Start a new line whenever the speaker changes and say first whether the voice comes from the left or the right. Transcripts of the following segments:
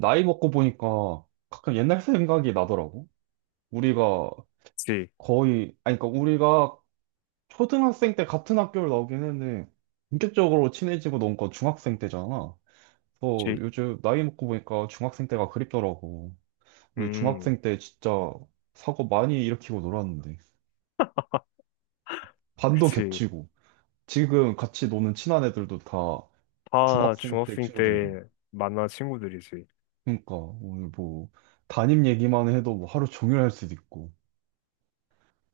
right: 나이 먹고 보니까 가끔 옛날 생각이 나더라고. 우리가
left: 그치,
right: 아니, 그러니까 우리가 초등학생 때 같은 학교를 나오긴 했는데, 본격적으로 친해지고 논 건 중학생 때잖아. 그래서
left: 그치.
right: 요즘 나이 먹고 보니까 중학생 때가 그립더라고. 우리
left: 음,
right: 중학생 때 진짜 사고 많이 일으키고 놀았는데. 반도
left: 그치.
right: 겹치고. 지금 같이 노는 친한 애들도 다
left: 다
right: 중학생 때
left: 중학생
right: 친구들이고.
left: 때 만난 친구들이지.
right: 그러니까 오늘 뭐 담임 얘기만 해도 뭐 하루 종일 할 수도 있고.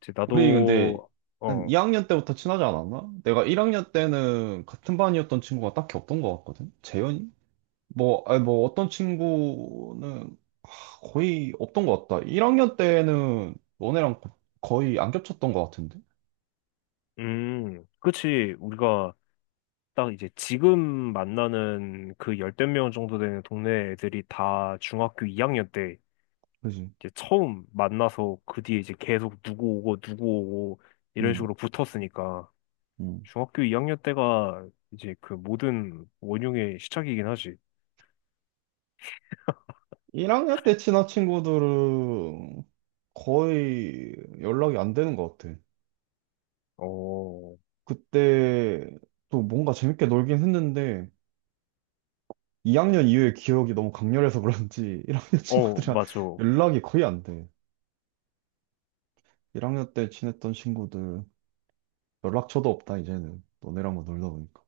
left: 그치,
right: 우리 근데
left: 나도,
right: 한
left: 어,
right: 2학년 때부터 친하지 않았나? 내가 1학년 때는 같은 반이었던 친구가 딱히 없던 것 같거든? 재현이? 뭐, 아니 뭐 어떤 친구는 거의 없던 것 같다. 1학년 때는 너네랑 거의 안 겹쳤던 것 같은데?
left: 그치. 우리가 딱 이제 지금 만나는 그 열댓 명 정도 되는 동네 애들이 다 중학교 2학년 때
right: 그지?
left: 이제 처음 만나서 그 뒤에 이제 계속 누구 오고 누구 오고 이런
right: 응,
left: 식으로 붙었으니까
right: 응.
left: 중학교 2학년 때가 이제 그 모든 원흉의 시작이긴 하지.
right: 1학년 때 친한 친구들은 거의 연락이 안 되는 것 같아.
left: 어,
right: 그때 또 뭔가 재밌게 놀긴 했는데 2학년 이후의 기억이 너무 강렬해서 그런지 1학년
left: 어,
right: 친구들이랑
left: 맞아.
right: 연락이 거의 안 돼. 1학년 때 친했던 친구들 연락처도 없다 이제는 너네랑 만 놀다 보니까.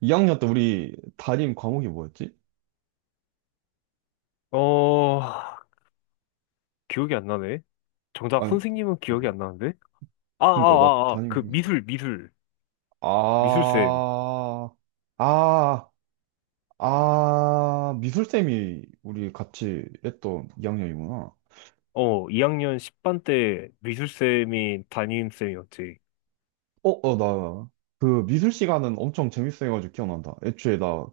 right: 2학년 때 우리 담임 과목이 뭐였지?
left: 어, 기억이 안 나네.
right: 아,
left: 정작 선생님은
right: 어,
left: 기억이 안 나는데? 아, 아,
right: 그러니까 나
left: 아, 아, 그
right: 담임
left: 미술쌤.
right: 아, 아, 아 미술쌤이 우리 같이 했던 2학년이구나.
left: 어, 2학년 10반 때 미술쌤이 담임쌤이었지.
right: 어, 어, 나, 그 미술 시간은 엄청 재밌어가지고 기억난다. 애초에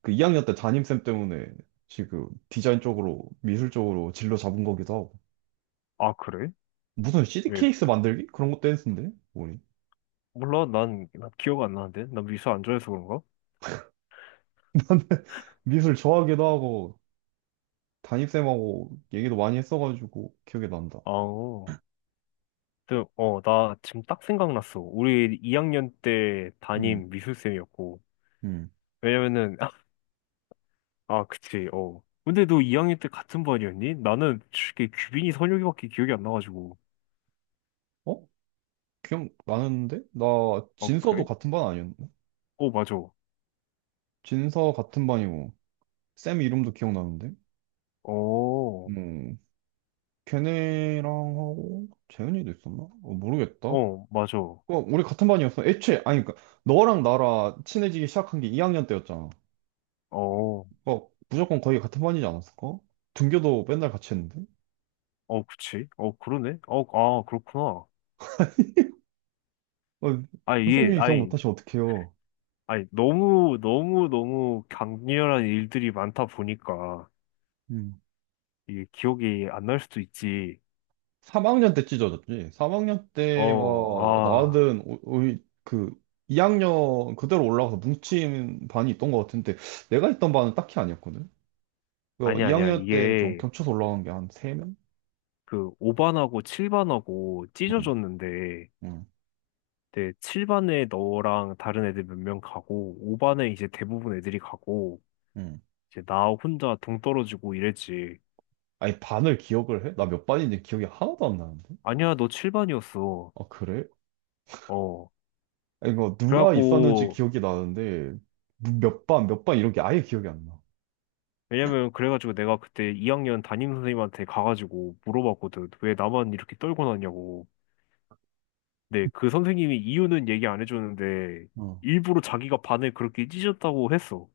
right: 그 2학년 때 담임쌤 때문에 지금 디자인 쪽으로, 미술 쪽으로 진로 잡은 거기도 하고.
left: 아, 그래?
right: 무슨 CD
left: 왜?
right: 케이스 만들기? 그런 것도 했는데? 뭐니?
left: 몰라, 난 기억 안 나는데? 난 미술 안 좋아해서 그런가?
right: 미술 좋아하기도 하고, 담임쌤하고 얘기도 많이 했어가지고 기억이 난다.
left: 아, 어, 근데, 어, 나 지금 딱 생각났어. 우리 2학년 때
right: 음,
left: 담임 미술쌤이었고.
right: 음.
left: 왜냐면은, 아, 그치, 어. 근데 너 2학년 때 같은 반이었니? 나는 솔직히 규빈이 선혁이밖에 기억이 안 나가지고.
right: 어? 기억나는데? 나
left: 어,
right: 진서도
left: 그래?
right: 같은 반 아니었나?
left: 오, 맞아.
right: 진서 같은 반이고, 쌤 이름도 기억나는데?
left: 어,
right: 걔네랑 하고 재현이도 있었나? 어, 모르겠다. 어,
left: 어, 맞아. 어,
right: 우리 같은 반이었어. 애초에 아니 그러니까 너랑 나랑 친해지기 시작한 게 2학년 때였잖아.
left: 어,
right: 어, 무조건 거의 같은 반이지 않았을까? 등교도 맨날 같이 했는데.
left: 그치. 어, 그러네. 어, 아, 그렇구나.
right: 어,
left: 아, 이게,
right: 선생님이 기억
left: 아니,
right: 못하시면 어떡해요.
left: 아니, 너무, 너무, 너무 강렬한 일들이 많다 보니까,
right: 음.
left: 이게 기억이 안 날 수도 있지.
right: 3학년 때 찢어졌지. 3학년
left: 어,
right: 때가
left: 아,
right: 우리 그 2학년 그대로 올라가서 뭉친 반이 있던 것 같은데 내가 있던 반은 딱히 아니었거든. 그
left: 아니야, 아니야.
right: 2학년 때 좀
left: 이게,
right: 겹쳐서 올라간 게 한 3명?
left: 그, 5반하고 7반하고
right: 응,
left: 찢어졌는데,
right: 응.
left: 네, 7반에 너랑 다른 애들 몇 명 가고, 5반에 이제 대부분 애들이 가고,
right: 음.
left: 이제 나 혼자 동떨어지고 이랬지.
right: 아니, 반을 기억을 해? 나 몇 반인지 기억이 하나도 안 나는데?
left: 아니야, 너 7반이었어.
right: 아, 그래?
left: 어.
right: 아니, 이 누가 있었는지
left: 그래갖고,
right: 기억이 나는데, 몇 반, 몇 반 이런 게 아예 기억이 안 나.
left: 왜냐면, 그래가지고 내가 그때 2학년 담임선생님한테 가가지고 물어봤거든. 왜 나만 이렇게 떨고 났냐고. 근데 그 선생님이 이유는 얘기 안 해줬는데,
right: 어.
left: 일부러 자기가 반을 그렇게 찢었다고 했어.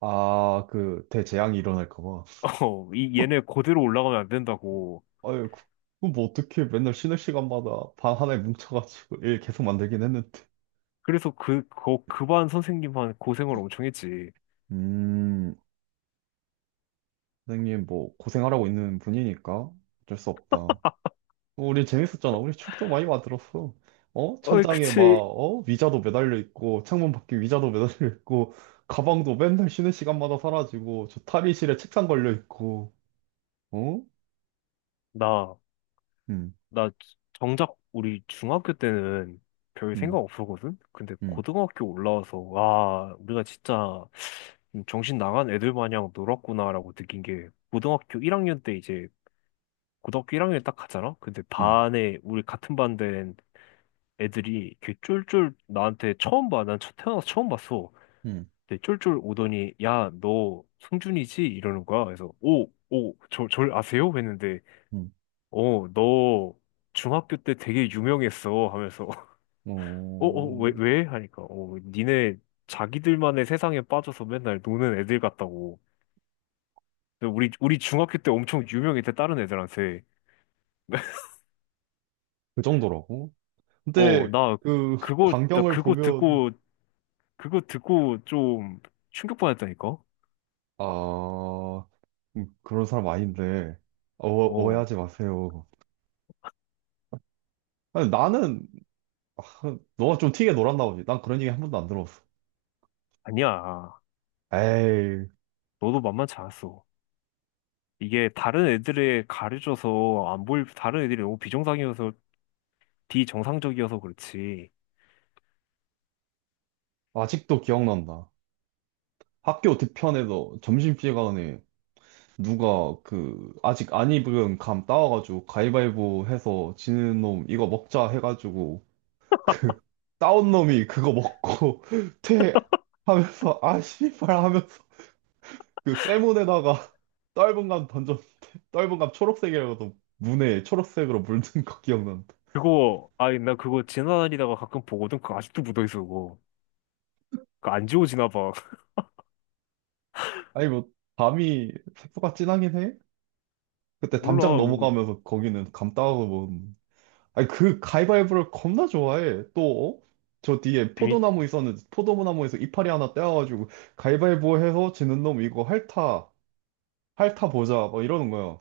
right: 아, 그, 대재앙이 일어날까 봐.
left: 어, 이, 얘네 그대로 올라가면 안 된다고.
right: 아유, 그거 뭐 어떻게 맨날 쉬는 시간마다 반 하나에 뭉쳐가지고 일 계속 만들긴 했는데.
left: 그래서 그 반 선생님한 고생을 엄청 했지.
right: 음, 선생님 뭐 고생하라고 있는 분이니까 어쩔 수 없다. 어, 우리 재밌었잖아. 우리 추억도 많이 만들었어. 어?
left: 어이,
right: 천장에 막,
left: 그치.
right: 어? 의자도 매달려 있고, 창문 밖에 의자도 매달려 있고, 가방도 맨날 쉬는 시간마다 사라지고, 저 탈의실에 책상 걸려 있고, 어?
left: 나.
right: 음,
left: 나 정작 우리 중학교 때는 별 생각
right: 음,
left: 없었거든? 근데
right: 음,
left: 고등학교 올라와서, 와, 우리가 진짜 좀 정신 나간 애들 마냥 놀았구나라고 느낀 게, 고등학교 1학년 때 이제, 고등학교 1학년에 딱 가잖아? 근데
right: 음,
left: 반에, 우리 같은 반 된 애들이 이렇게 쫄쫄 나한테 처음 봐. 난 태어나서 처음 봤어.
right: 음,
left: 근데 쫄쫄 오더니, 야, 너 성준이지? 이러는 거야. 그래서, 오, 오, 절 아세요? 했는데,
right: 음.
left: 어, 너 중학교 때 되게 유명했어 하면서 어, 어, 왜,
right: 어,
left: 왜? 하니까 어, 니네 자기들만의 세상에 빠져서 맨날 노는 애들 같다고. 근데 우리 중학교 때 엄청 유명했대 다른 애들한테.
right: 그 정도라고?
left: 어,
right: 근데,
left: 나
right: 그,
left: 그거 나
right: 광경을
left: 그거
right: 보면,
left: 듣고 그거 듣고 좀 충격 받았다니까.
right: 아, 그런 사람 아닌데, 어,
left: 어,
right: 오해하지 마세요. 아니, 너가 좀 튀게 놀았나 보지. 난 그런 얘기 한 번도 안 들었어.
left: 아니야.
right: 에이.
left: 너도 만만치 않았어. 이게 다른 애들에 가려져서 안 보일 다른 애들이 너무 비정상이어서 비정상적이어서 그렇지.
right: 아직도 기억난다. 학교 뒤편에서 점심시간에 누가 그 아직 안 입은 감 따와가지고 가위바위보 해서 지는 놈 이거 먹자 해가지고 그 따온 놈이 그거 먹고 퇴 하면서 아 씨발 하면서 그 쇠문에다가 떫은 감 던져 떫은 감 초록색이라고도 문에 초록색으로 물든 거 기억난다.
left: 그거, 아니, 나 그거 지나다니다가 가끔 보거든? 그거 아직도 묻어있어, 그거. 그거 안 지워지나 봐.
right: 아니 뭐 감이 색소가 진하긴 해? 그때 담장
left: 몰라, 그거.
right: 넘어가면서 거기는 감 따와서 아니, 그 가위바위보를 겁나 좋아해. 또, 어? 저 뒤에
left: 재밌,
right: 포도나무 있었는데, 포도나무에서 이파리 하나 떼어가지고, 가위바위보 해서 지는 놈 이거 핥아, 핥아 보자, 뭐 이러는 거야.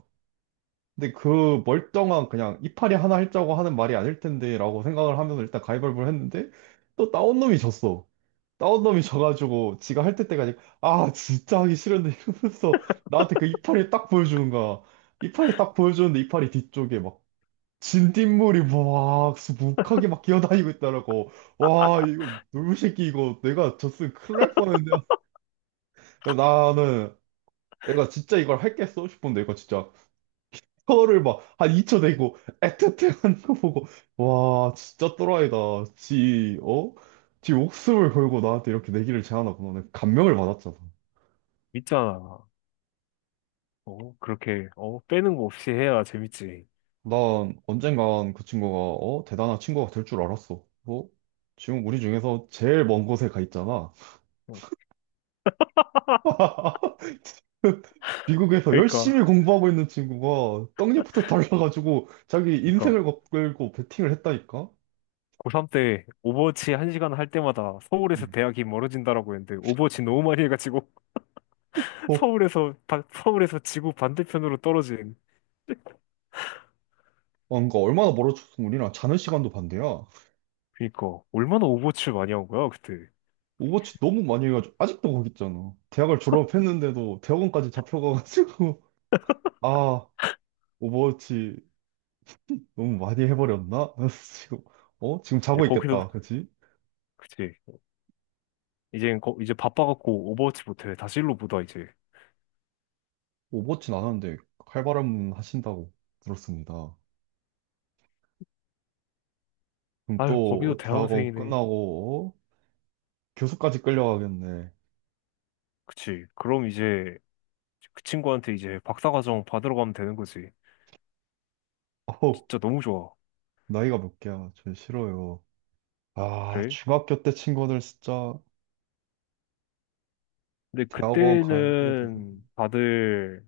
right: 근데 그 멀쩡한 그냥 이파리 하나 핥자고 하는 말이 아닐 텐데, 라고 생각을 하면서 일단 가위바위보를 했는데, 또 따온 놈이 졌어. 따온 놈이 져가지고, 지가 핥을 때까지, 아, 진짜 하기 싫은데 이러면서 나한테 그 이파리 딱 보여주는 거야. 이파리 딱 보여주는데, 이파리 뒤쪽에 막 진딧물이 막 수북하게 막 기어다니고 있더라고. 와, 이거 놀부 새끼 이거 내가 졌으면 큰일 날 뻔했는데. 나는 내가 진짜 이걸 했겠어 싶은데 이거 진짜 혀를 막 한 2초 내고 애틋해 하는 거 보고 와, 진짜 또라이다. 지, 어? 지 목숨을 걸고 나한테 이렇게 내기를 제안하구나. 내가 감명을 받았잖아.
left: 재밌잖아. 어, 그렇게, 어, 빼는 거 없이 해야 재밌지.
right: 난 언젠간 그 친구가 어? 대단한 친구가 될 줄 알았어. 어? 지금 우리 중에서 제일 먼 곳에 가 있잖아.
left: 어,
right: 미국에서
left: 그러니까,
right: 열심히 공부하고 있는 친구가 떡잎부터 달라가지고 자기
left: 그러니까,
right: 인생을 걸고 베팅을 했다니까?
left: 고3 때 오버워치 한시간할 때마다 서울에서
right: 음.
left: 대학이 멀어진다라고 했는데, 오버워치 너무 많이 해가지고,
right: 어,
left: 서울에서 지구 반대편으로 떨어진.
right: 뭔가 얼마나 멀어졌으면 우리랑 자는 시간도 반대야.
left: 그니까, 얼마나 오버워치를 많이 한 거야, 그때.
right: 오버워치 너무 많이 해가지고 아직도 거기 있잖아. 대학을 졸업했는데도 대학원까지 잡혀가가지고 아 오버워치 너무 많이 해버렸나? 지금 지금
left: 이제
right: 자고
left: 거기서,
right: 있겠다, 그치?
left: 그치. 이제 바빠갖고 오버워치 못해. 다시 일로 보다 이제.
right: 오버워치 안 하는데 칼바람 하신다고 들었습니다. 그럼
left: 아유 거기도
right: 또 대학원
left: 대학원생이네.
right: 끝나고 교수까지 끌려가겠네.
left: 그치. 그럼 이제 그 친구한테 이제 박사과정 받으러 가면 되는 거지.
right: 어우,
left: 진짜 너무 좋아.
right: 나이가 몇 개야. 전 싫어요. 아,
left: 그래?
right: 중학교 때 친구들 진짜
left: 근데
right: 대학원 갈 때가 돼서.
left: 그때는 다들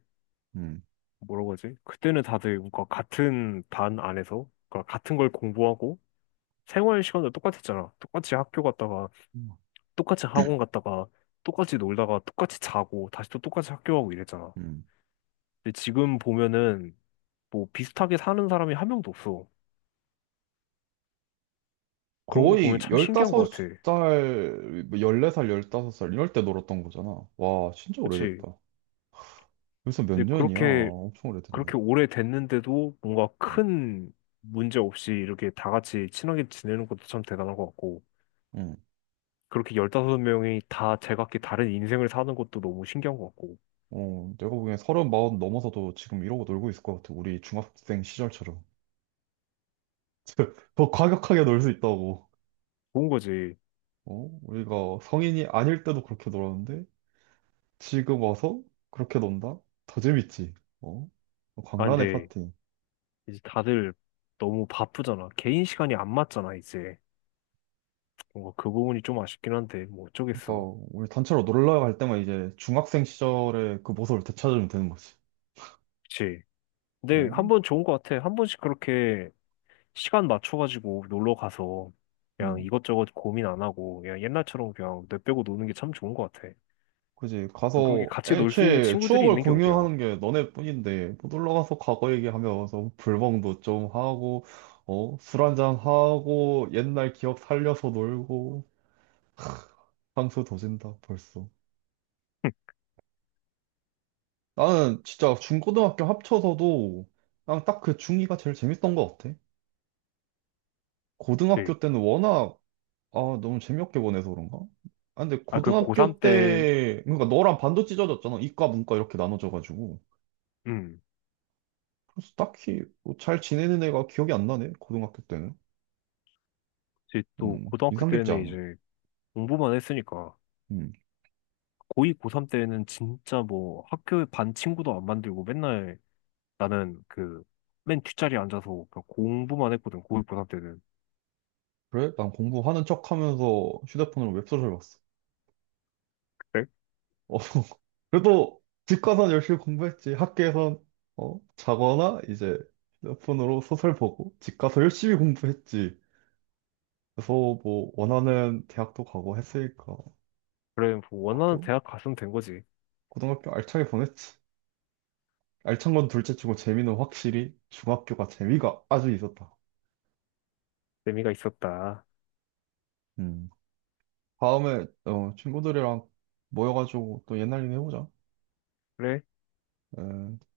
right: 음.
left: 뭐라고 하지? 그때는 다들 뭔가 같은 반 안에서 그러니까 같은 걸 공부하고 생활 시간도 똑같았잖아. 똑같이 학교 갔다가 똑같이 학원 갔다가 똑같이 놀다가 똑같이 자고 다시 또 똑같이 학교 가고 이랬잖아.
right: 음.
left: 근데 지금 보면은 뭐 비슷하게 사는 사람이 한 명도 없어. 그런 거 보면
right: 거의
left: 참 신기한 것 같아.
right: 15살, 14살, 15살 이럴 때 놀았던 거잖아. 와, 진짜
left: 그치?
right: 오래됐다. 벌써 몇
left: 근데
right: 년이야.
left: 그렇게,
right: 엄청 오래됐네.
left: 그렇게 오래 됐는데도 뭔가
right: 음.
left: 큰 문제 없이 이렇게 다 같이 친하게 지내는 것도 참 대단한 것 같고,
right: 음.
left: 그렇게 15명이 다 제각기 다른 인생을 사는 것도 너무 신기한 것 같고,
right: 어, 내가 보기엔 30, 40 넘어서도 지금 이러고 놀고 있을 것 같아. 우리 중학생 시절처럼. 더 과격하게 놀 수 있다고.
left: 좋은 거지.
right: 어? 우리가 성인이 아닐 때도 그렇게 놀았는데 지금 와서 그렇게 논다? 더 재밌지. 어?
left: 아,
right: 광란의
left: 근데
right: 파티.
left: 이제 다들 너무 바쁘잖아. 개인 시간이 안 맞잖아, 이제. 뭔가 그 부분이 좀 아쉽긴 한데, 뭐 어쩌겠어.
right: 그러니까 우리 단체로 놀러 갈 때만 이제 중학생 시절의 그 모습을 되찾으면 되는 거지.
left: 그치? 근데 한
right: 어?
left: 번 좋은 것 같아. 한 번씩 그렇게 시간 맞춰가지고 놀러 가서 그냥
right: 음.
left: 이것저것 고민 안 하고 그냥 옛날처럼 그냥 내빼고 노는 게 참 좋은 것 같아.
right: 그지.
left: 또 그렇게
right: 가서
left: 같이 놀 수 있는
right: 애초에
left: 친구들이
right: 추억을
left: 있는 게 어디야.
right: 공유하는 게 너네뿐인데 뭐 놀러 가서 과거 얘기하면서 불멍도 좀 하고 어? 술 한잔 하고 옛날 기억 살려서 놀고 향수 도진다 벌써. 나는 진짜 중고등학교 합쳐서도 난 딱 그 중이가 제일 재밌던 것 같아.
left: 네.
right: 고등학교 때는 워낙 아 너무 재미없게 보내서 그런가? 아 근데
left: 아, 그 고3
right: 고등학교
left: 때,
right: 때 그러니까 너랑 반도 찢어졌잖아. 이과 문과 이렇게 나눠져가지고
left: 음,
right: 그래서 딱히 뭐잘 지내는 애가 기억이 안 나네. 고등학교 때는
left: 이제 또 고등학교
right: 인상 깊지
left: 때는
right: 않아.
left: 이제 공부만 했으니까
right: 음
left: 고2, 고3 때는 진짜 뭐 학교 반 친구도 안 만들고 맨날 나는 그 맨 뒷자리에 앉아서 그냥 공부만 했거든, 고2, 고3 때는.
right: 그래 난 공부하는 척하면서 휴대폰으로 웹소설 봤어.
left: 그래?
right: 어. 그래도 집 가서 열심히 공부했지. 학교에선 어 자거나 이제 휴대폰으로 소설 보고 집 가서 열심히 공부했지. 그래서 뭐 원하는 대학도 가고 했으니까.
left: 그래, 뭐 원하는
right: 학교?
left: 대학 갔으면 된 거지.
right: 고등학교 알차게 보냈지. 알찬 건 둘째 치고 재미는 확실히 중학교가 재미가 아주 있었다.
left: 재미가 있었다.
right: 음. 다음에 어, 친구들이랑 모여가지고 또 옛날 얘기 해보자.
left: 그래?
right: 에.